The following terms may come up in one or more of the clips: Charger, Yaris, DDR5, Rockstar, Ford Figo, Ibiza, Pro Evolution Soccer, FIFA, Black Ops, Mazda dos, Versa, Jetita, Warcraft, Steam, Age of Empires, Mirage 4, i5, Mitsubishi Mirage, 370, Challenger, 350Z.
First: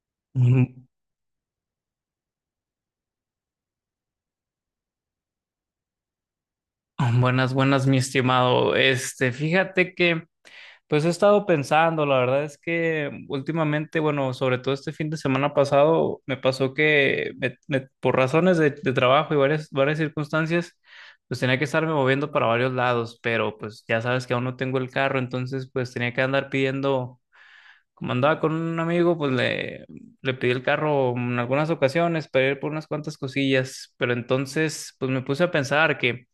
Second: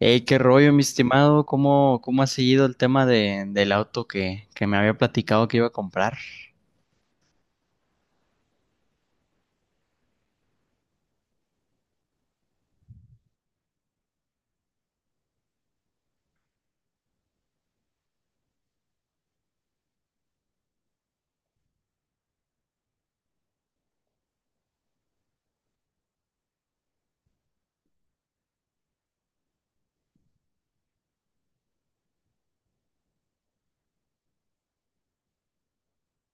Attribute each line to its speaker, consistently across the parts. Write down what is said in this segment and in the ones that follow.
Speaker 1: Hey, qué rollo, mi
Speaker 2: Mm,
Speaker 1: estimado. ¿Cómo ha seguido el tema del auto que me había platicado que iba a comprar?
Speaker 2: buenas, buenas, mi estimado. Fíjate que, pues he estado pensando, la verdad es que últimamente, bueno, sobre todo este fin de semana pasado, me pasó que por razones de trabajo y varias circunstancias, pues tenía que estarme moviendo para varios lados, pero pues ya sabes que aún no tengo el carro, entonces pues tenía que andar pidiendo, como andaba con un amigo, pues le pedí el carro en algunas ocasiones para ir por unas cuantas cosillas, pero entonces pues me puse a pensar que...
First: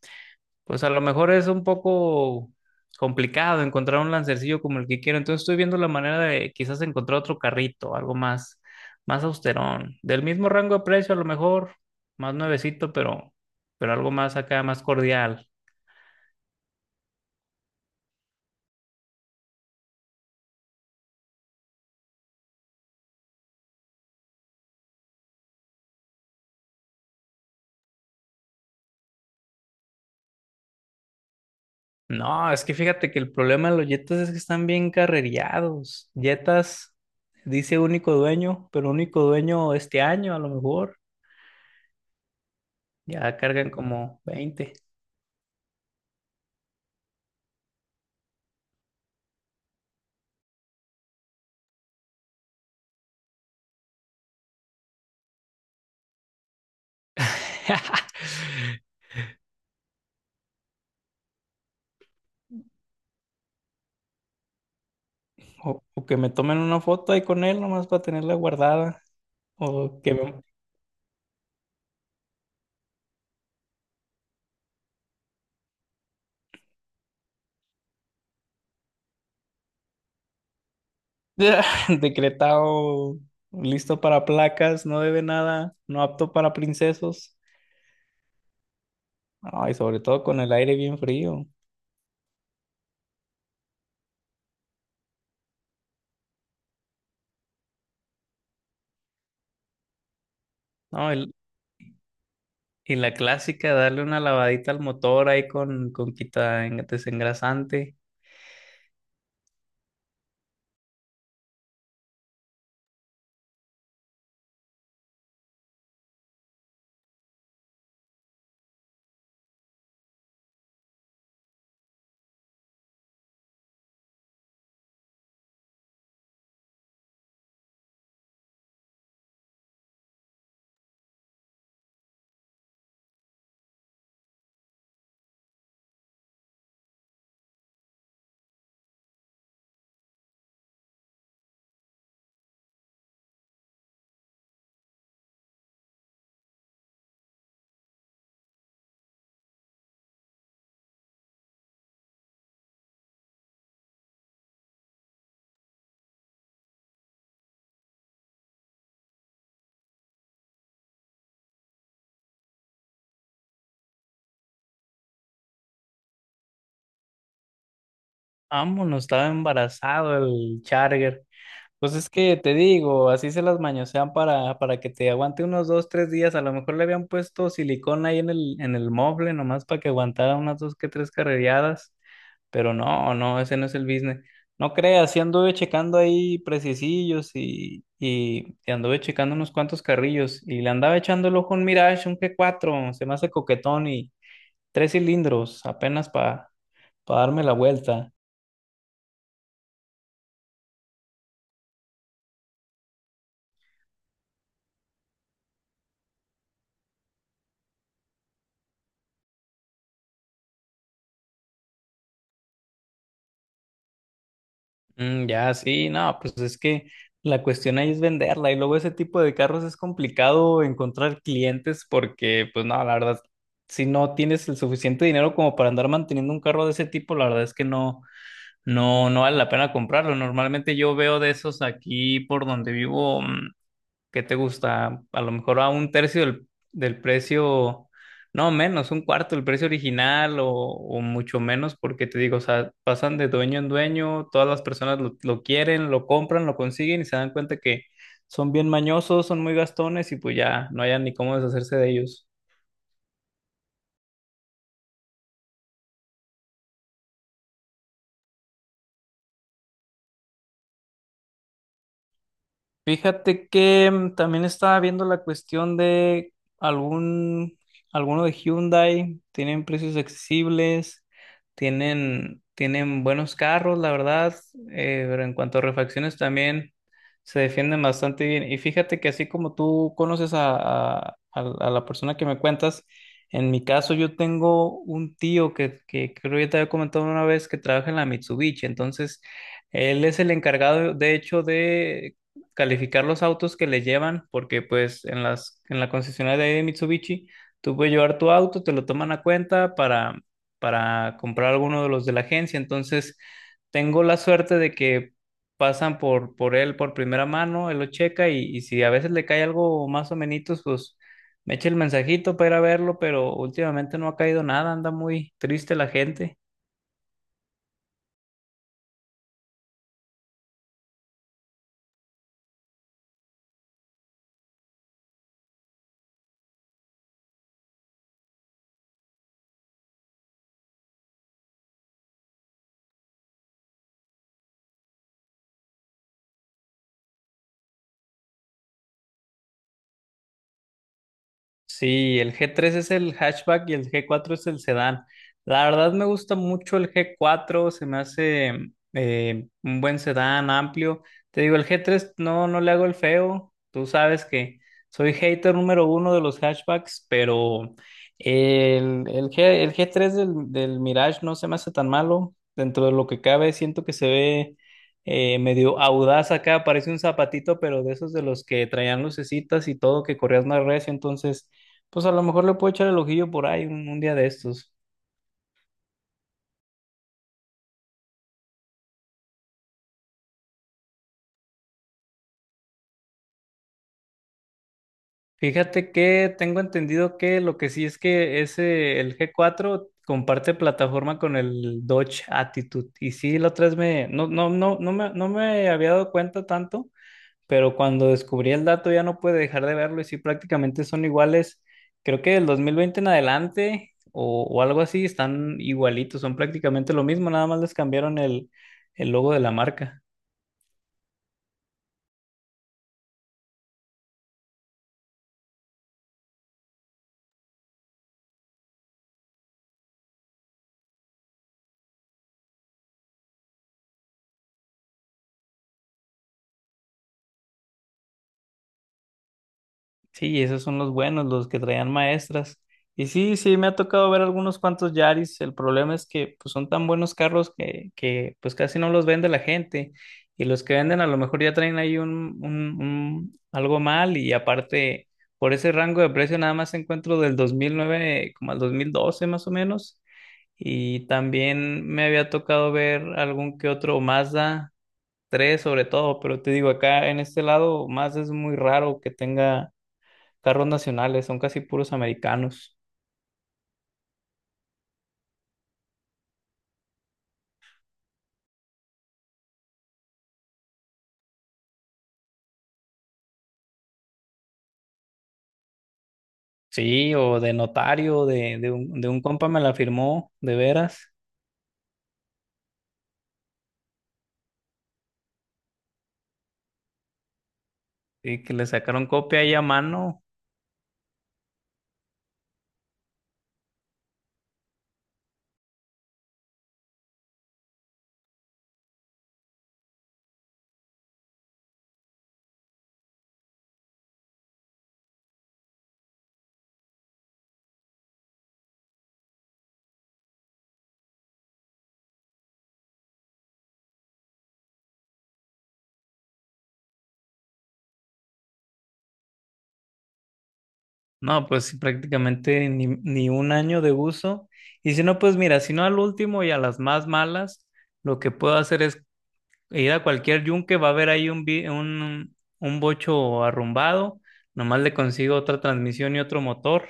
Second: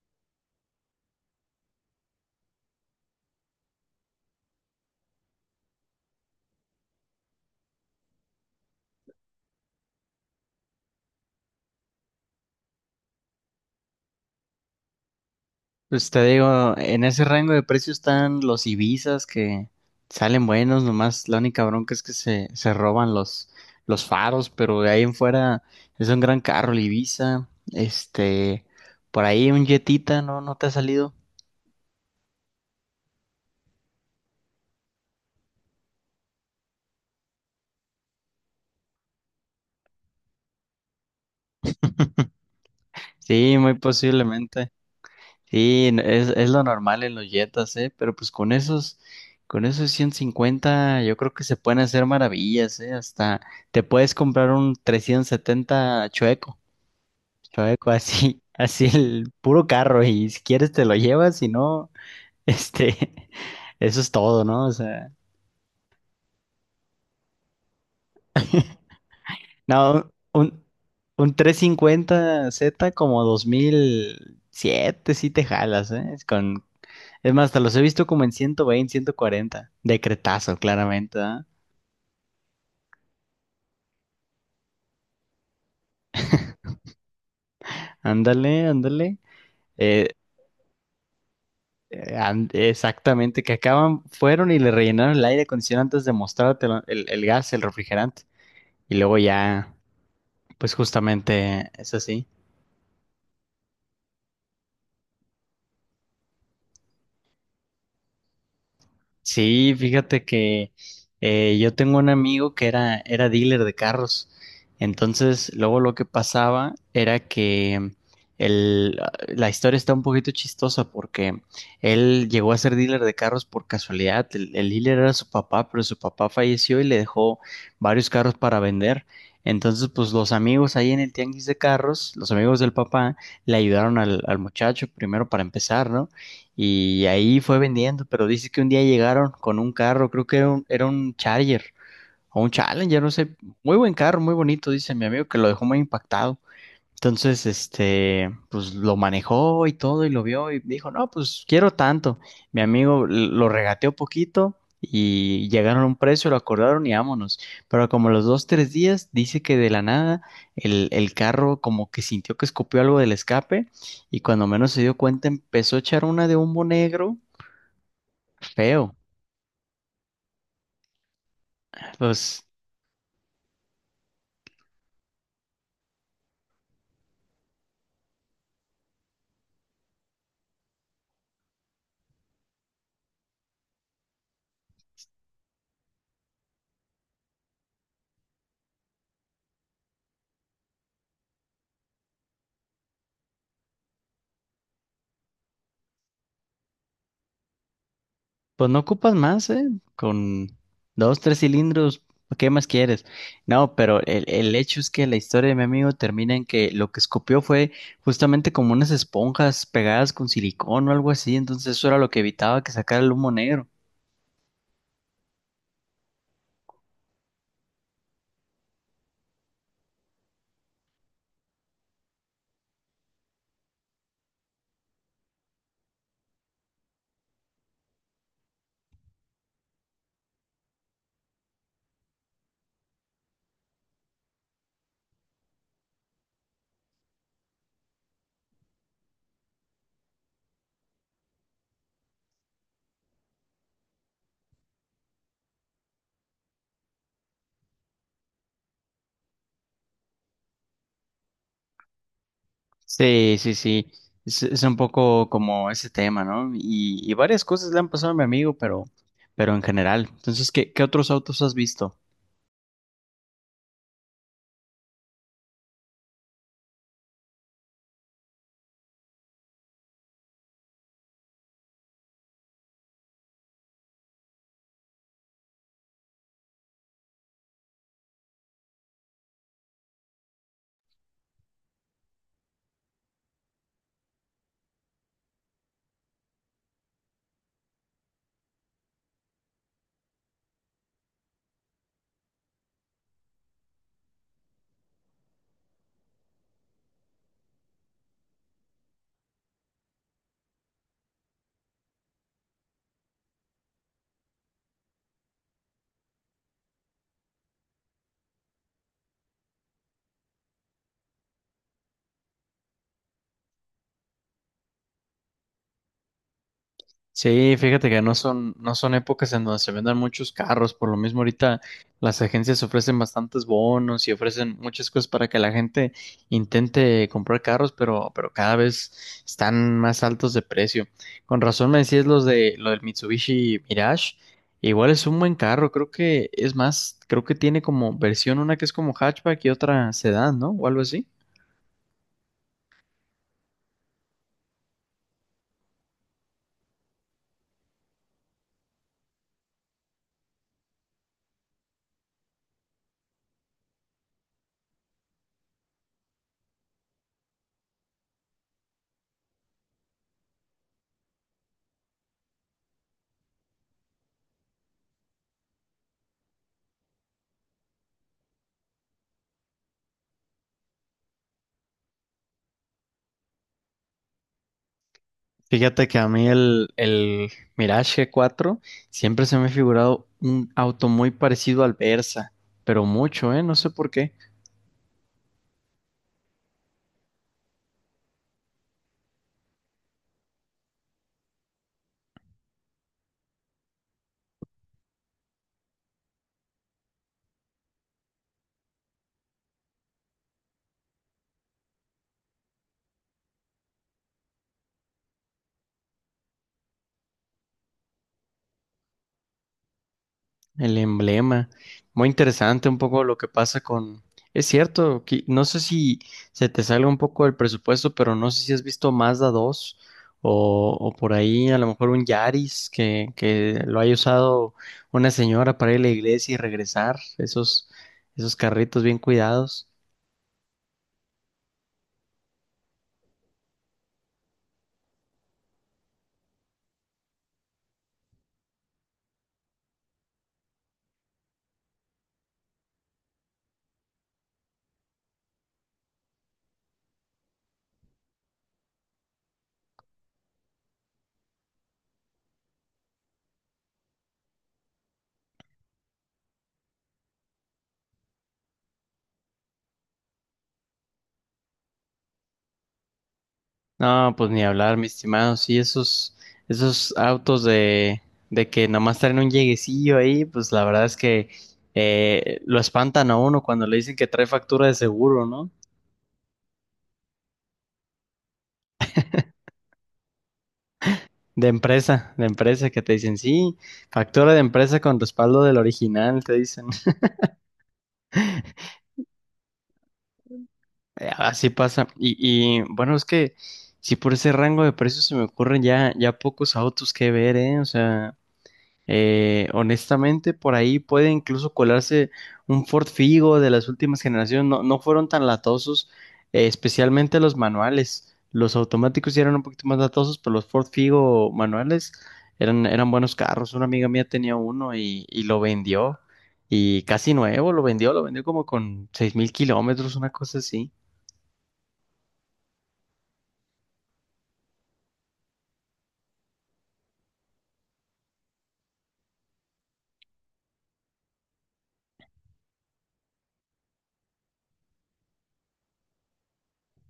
Speaker 2: Pues a lo mejor es un poco complicado encontrar un lancercillo como el que quiero. Entonces estoy viendo la manera de quizás encontrar otro carrito, algo más austerón. Del mismo rango de precio, a lo mejor, más nuevecito, pero algo más acá, más cordial.
Speaker 1: Pues te digo, en ese rango de precio están los Ibizas que salen buenos, nomás la única bronca es que se roban los faros, pero de ahí en fuera es un gran carro el Ibiza. Este, por ahí un Jetita, ¿no? ¿No te ha salido?
Speaker 2: No, es que fíjate que el problema de los Jetas es que están bien carrereados. Jetas dice único dueño, pero único dueño este año, a lo mejor. Ya
Speaker 1: Sí,
Speaker 2: cargan
Speaker 1: muy
Speaker 2: como
Speaker 1: posiblemente.
Speaker 2: 20.
Speaker 1: Sí, es lo normal en los Jetas, ¿eh? Pero pues con esos 150 yo creo que se pueden hacer maravillas, ¿eh? Hasta te puedes comprar un 370 chueco, chueco así, así el puro carro y si quieres te lo llevas, si no, este, eso es todo, ¿no? O sea,
Speaker 2: O que me tomen una foto ahí con él nomás para tenerla guardada. O
Speaker 1: no,
Speaker 2: que me...
Speaker 1: un 350Z como 2007 sí te jalas, ¿eh? Es más, hasta los he visto como en 120 140 Decretazo, claramente. ¿Ah?
Speaker 2: Decretado listo para placas, no debe nada, no apto para princesos.
Speaker 1: Ándale, ándale.
Speaker 2: No, y sobre
Speaker 1: Eh,
Speaker 2: todo con el aire bien frío.
Speaker 1: Exactamente, que acaban, fueron y le rellenaron el aire acondicionado antes de mostrarte el gas, el refrigerante. Y luego ya, pues
Speaker 2: No,
Speaker 1: justamente es así.
Speaker 2: y la clásica, darle una lavadita al motor ahí con desengrasante.
Speaker 1: Sí, fíjate que yo tengo un amigo que era dealer de carros. Entonces, luego lo que pasaba era que el, la historia está un poquito chistosa porque él llegó a ser dealer de carros por casualidad. El dealer era su papá, pero su papá falleció y le dejó varios carros para vender. Entonces, pues los amigos ahí en el tianguis de carros, los amigos del papá, le ayudaron al muchacho primero para empezar, ¿no? Y ahí fue vendiendo, pero dice que un día llegaron con un carro, creo que era era un Charger o un Challenger, no sé, muy buen carro, muy bonito, dice mi amigo que lo dejó muy impactado. Entonces, este, pues lo manejó y todo y lo vio y dijo, no, pues quiero tanto. Mi amigo lo regateó poquito y llegaron a un precio, lo acordaron y vámonos. Pero como los dos, tres días, dice que de la nada el carro como que sintió que escupió algo del escape y cuando menos se dio cuenta empezó a echar una de humo negro feo.
Speaker 2: Vámonos, estaba embarazado el Charger. Pues es que
Speaker 1: Pues
Speaker 2: te digo, así se las mañosean para que te aguante unos dos, tres días. A lo mejor le habían puesto silicón ahí en el mueble, nomás para que aguantara unas dos que tres carrereadas. Pero no, no, ese no es el business. No creas, sí anduve checando ahí precisillos y anduve checando unos cuantos carrillos. Y le andaba echando el ojo a un Mirage, un G4, se me hace coquetón y tres cilindros, apenas para darme la vuelta.
Speaker 1: Pues no ocupas más, ¿eh? Con dos, tres cilindros, ¿qué más quieres? No, pero el hecho es que la historia de mi amigo termina en que lo que escupió fue justamente como unas esponjas pegadas con silicón o algo así, entonces eso era lo que evitaba que sacara el humo negro.
Speaker 2: Mm, ya, sí, no, pues es que la cuestión ahí es venderla y luego ese tipo de carros es complicado encontrar clientes porque, pues no, la verdad, si no tienes el suficiente dinero como para andar manteniendo un carro de ese tipo, la verdad es que no, no, no vale la pena comprarlo. Normalmente yo veo de esos aquí por donde vivo. ¿Qué te gusta? A lo mejor a un tercio del precio, no menos, un cuarto del precio original o mucho menos, porque te digo, o sea, pasan de dueño en dueño, todas las personas lo quieren, lo compran, lo consiguen y se dan cuenta que son bien mañosos, son muy gastones y pues ya no hayan ni cómo deshacerse de ellos.
Speaker 1: Sí, sí, sí, es un poco como ese tema, ¿no? Y varias cosas le han pasado a mi amigo, pero en general. Entonces, ¿qué otros autos has visto?
Speaker 2: Fíjate que también estaba viendo la cuestión de algún, alguno de Hyundai, tienen precios accesibles, tienen buenos carros, la verdad, pero en cuanto a refacciones también se defienden bastante bien. Y fíjate que así como tú conoces a la persona que me cuentas, en mi caso yo tengo un tío que creo que ya te había comentado una vez que trabaja en la Mitsubishi, entonces... Él es el encargado, de hecho, de calificar los autos que le llevan, porque pues en la concesionaria de ahí de Mitsubishi, tú puedes llevar tu auto, te lo toman a cuenta para comprar alguno de los de la agencia. Entonces, tengo la suerte de que pasan por él por primera mano, él lo checa y si a veces le cae algo más o menos, pues me echa el mensajito para ir a verlo, pero últimamente no ha caído nada, anda muy triste la gente.
Speaker 1: Sí, fíjate que no son, no son épocas en donde se vendan muchos carros, por lo mismo ahorita las agencias ofrecen bastantes bonos y ofrecen muchas cosas para que la gente intente comprar carros, pero cada vez están más altos de precio. Con razón me decías los de lo del Mitsubishi Mirage, igual es un buen carro, creo que es más, creo que tiene como versión una que es como hatchback y otra sedán, ¿no? O algo así.
Speaker 2: Sí, el G3 es el hatchback y el G4 es el sedán. La verdad me gusta mucho el G4, se me hace un buen sedán amplio. Te digo, el G3 no, no le hago el feo. Tú sabes que soy hater número uno de los hatchbacks, pero el G3 del Mirage no se me hace tan malo. Dentro de lo que cabe, siento que se ve medio audaz acá, parece un zapatito, pero de esos de los que traían lucecitas y todo, que corrías más recio, entonces pues a lo mejor le puedo echar el ojillo por ahí un día de estos.
Speaker 1: Fíjate que a mí el Mirage 4 siempre se me ha figurado un auto muy parecido al Versa, pero mucho, ¿eh? No sé por qué.
Speaker 2: Fíjate que tengo entendido que lo que sí es que ese, el G4 comparte plataforma con el Dodge Attitude. Y sí, la otra vez me, no, no, no, no me, no me había dado cuenta tanto, pero cuando descubrí el dato ya no pude dejar de verlo y sí, prácticamente son iguales. Creo que del 2020 en adelante o algo así están igualitos, son prácticamente lo mismo, nada más les cambiaron el logo de la marca.
Speaker 1: El emblema. Muy interesante un poco lo que pasa con... Es cierto, no sé si se te salga un poco el presupuesto, pero no sé si has visto Mazda dos o por ahí a lo mejor un Yaris que lo haya usado una señora para ir a la iglesia y regresar. Esos, esos carritos bien cuidados.
Speaker 2: Sí, esos son los buenos, los que traían maestras. Y sí, sí, me ha tocado ver algunos cuantos Yaris. El problema es que pues, son tan buenos carros que pues casi no los vende la gente. Y los que venden a lo mejor ya traen ahí algo mal. Y aparte, por ese rango de precio nada más encuentro del 2009 como al 2012 más o menos. Y también me había tocado ver algún que otro Mazda 3 sobre todo. Pero te digo, acá en este lado Mazda es muy raro que tenga carros nacionales, son casi puros americanos.
Speaker 1: No, pues ni hablar, mi estimado. Sí, esos, esos autos de que nomás traen un lleguecillo ahí, pues la verdad es que lo espantan a uno cuando le dicen que trae factura de seguro, ¿no?
Speaker 2: Sí, o de notario, de un compa me la firmó, de veras,
Speaker 1: De empresa, que te dicen, sí, factura de empresa con respaldo del original, te dicen.
Speaker 2: y que le sacaron copia ahí a mano.
Speaker 1: Así pasa. Y bueno, es que si por ese rango de precios se me ocurren ya, ya pocos autos que ver, ¿eh? O sea, honestamente, por ahí puede incluso colarse un Ford Figo de las últimas generaciones. No, no fueron tan latosos, especialmente los manuales. Los automáticos sí eran un poquito más latosos, pero los Ford Figo manuales eran, eran buenos carros. Una amiga mía tenía uno y lo vendió. Y casi nuevo, lo vendió como con 6.000 km, una cosa así.
Speaker 2: No, pues sí, prácticamente ni un año de uso. Y si no, pues mira, si no al último y a las más malas, lo que puedo hacer es ir a cualquier yunque, va a haber ahí un bocho arrumbado, nomás le consigo otra transmisión y otro motor.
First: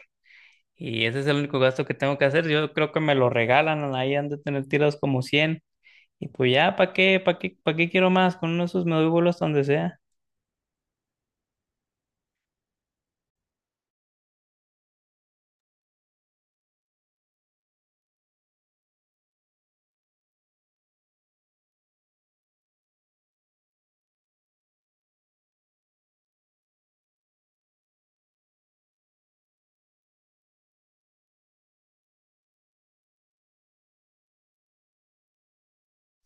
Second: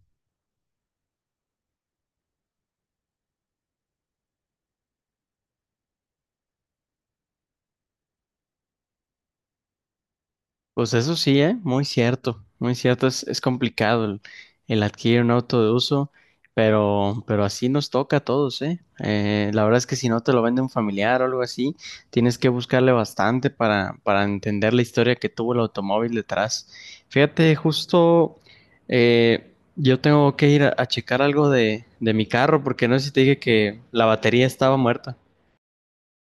Speaker 2: Y ese es el único gasto que tengo que hacer. Yo creo que me lo regalan, ahí han de tener tirados como cien. Y pues ya, ¿para qué? ¿Para qué? ¿Para qué quiero más? Con uno de esos me doy vuelos donde sea.
Speaker 1: Pues eso sí, ¿eh? Muy cierto, muy cierto. Es complicado el adquirir un auto de uso, pero así nos toca a todos, ¿eh? La verdad es que si no te lo vende un familiar o algo así, tienes que buscarle bastante para entender la historia que tuvo el automóvil detrás. Fíjate, justo yo tengo que ir a checar algo de mi carro, porque no sé si te dije que la batería estaba muerta.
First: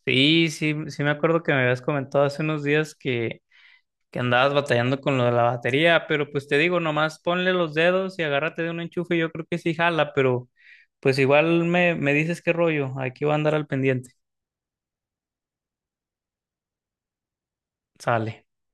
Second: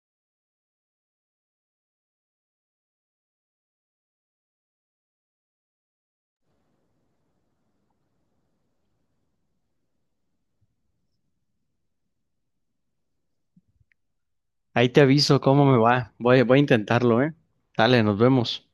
Speaker 2: Sí, sí, sí me acuerdo que me habías comentado hace unos días que andabas batallando con lo de la batería, pero pues te digo, nomás ponle los dedos y agárrate de un enchufe, yo creo que sí jala, pero pues igual me dices qué rollo, aquí voy a andar al pendiente.
Speaker 1: Ahí te aviso cómo me va. Voy, voy a intentarlo, ¿eh? Dale, nos
Speaker 2: Sale.
Speaker 1: vemos.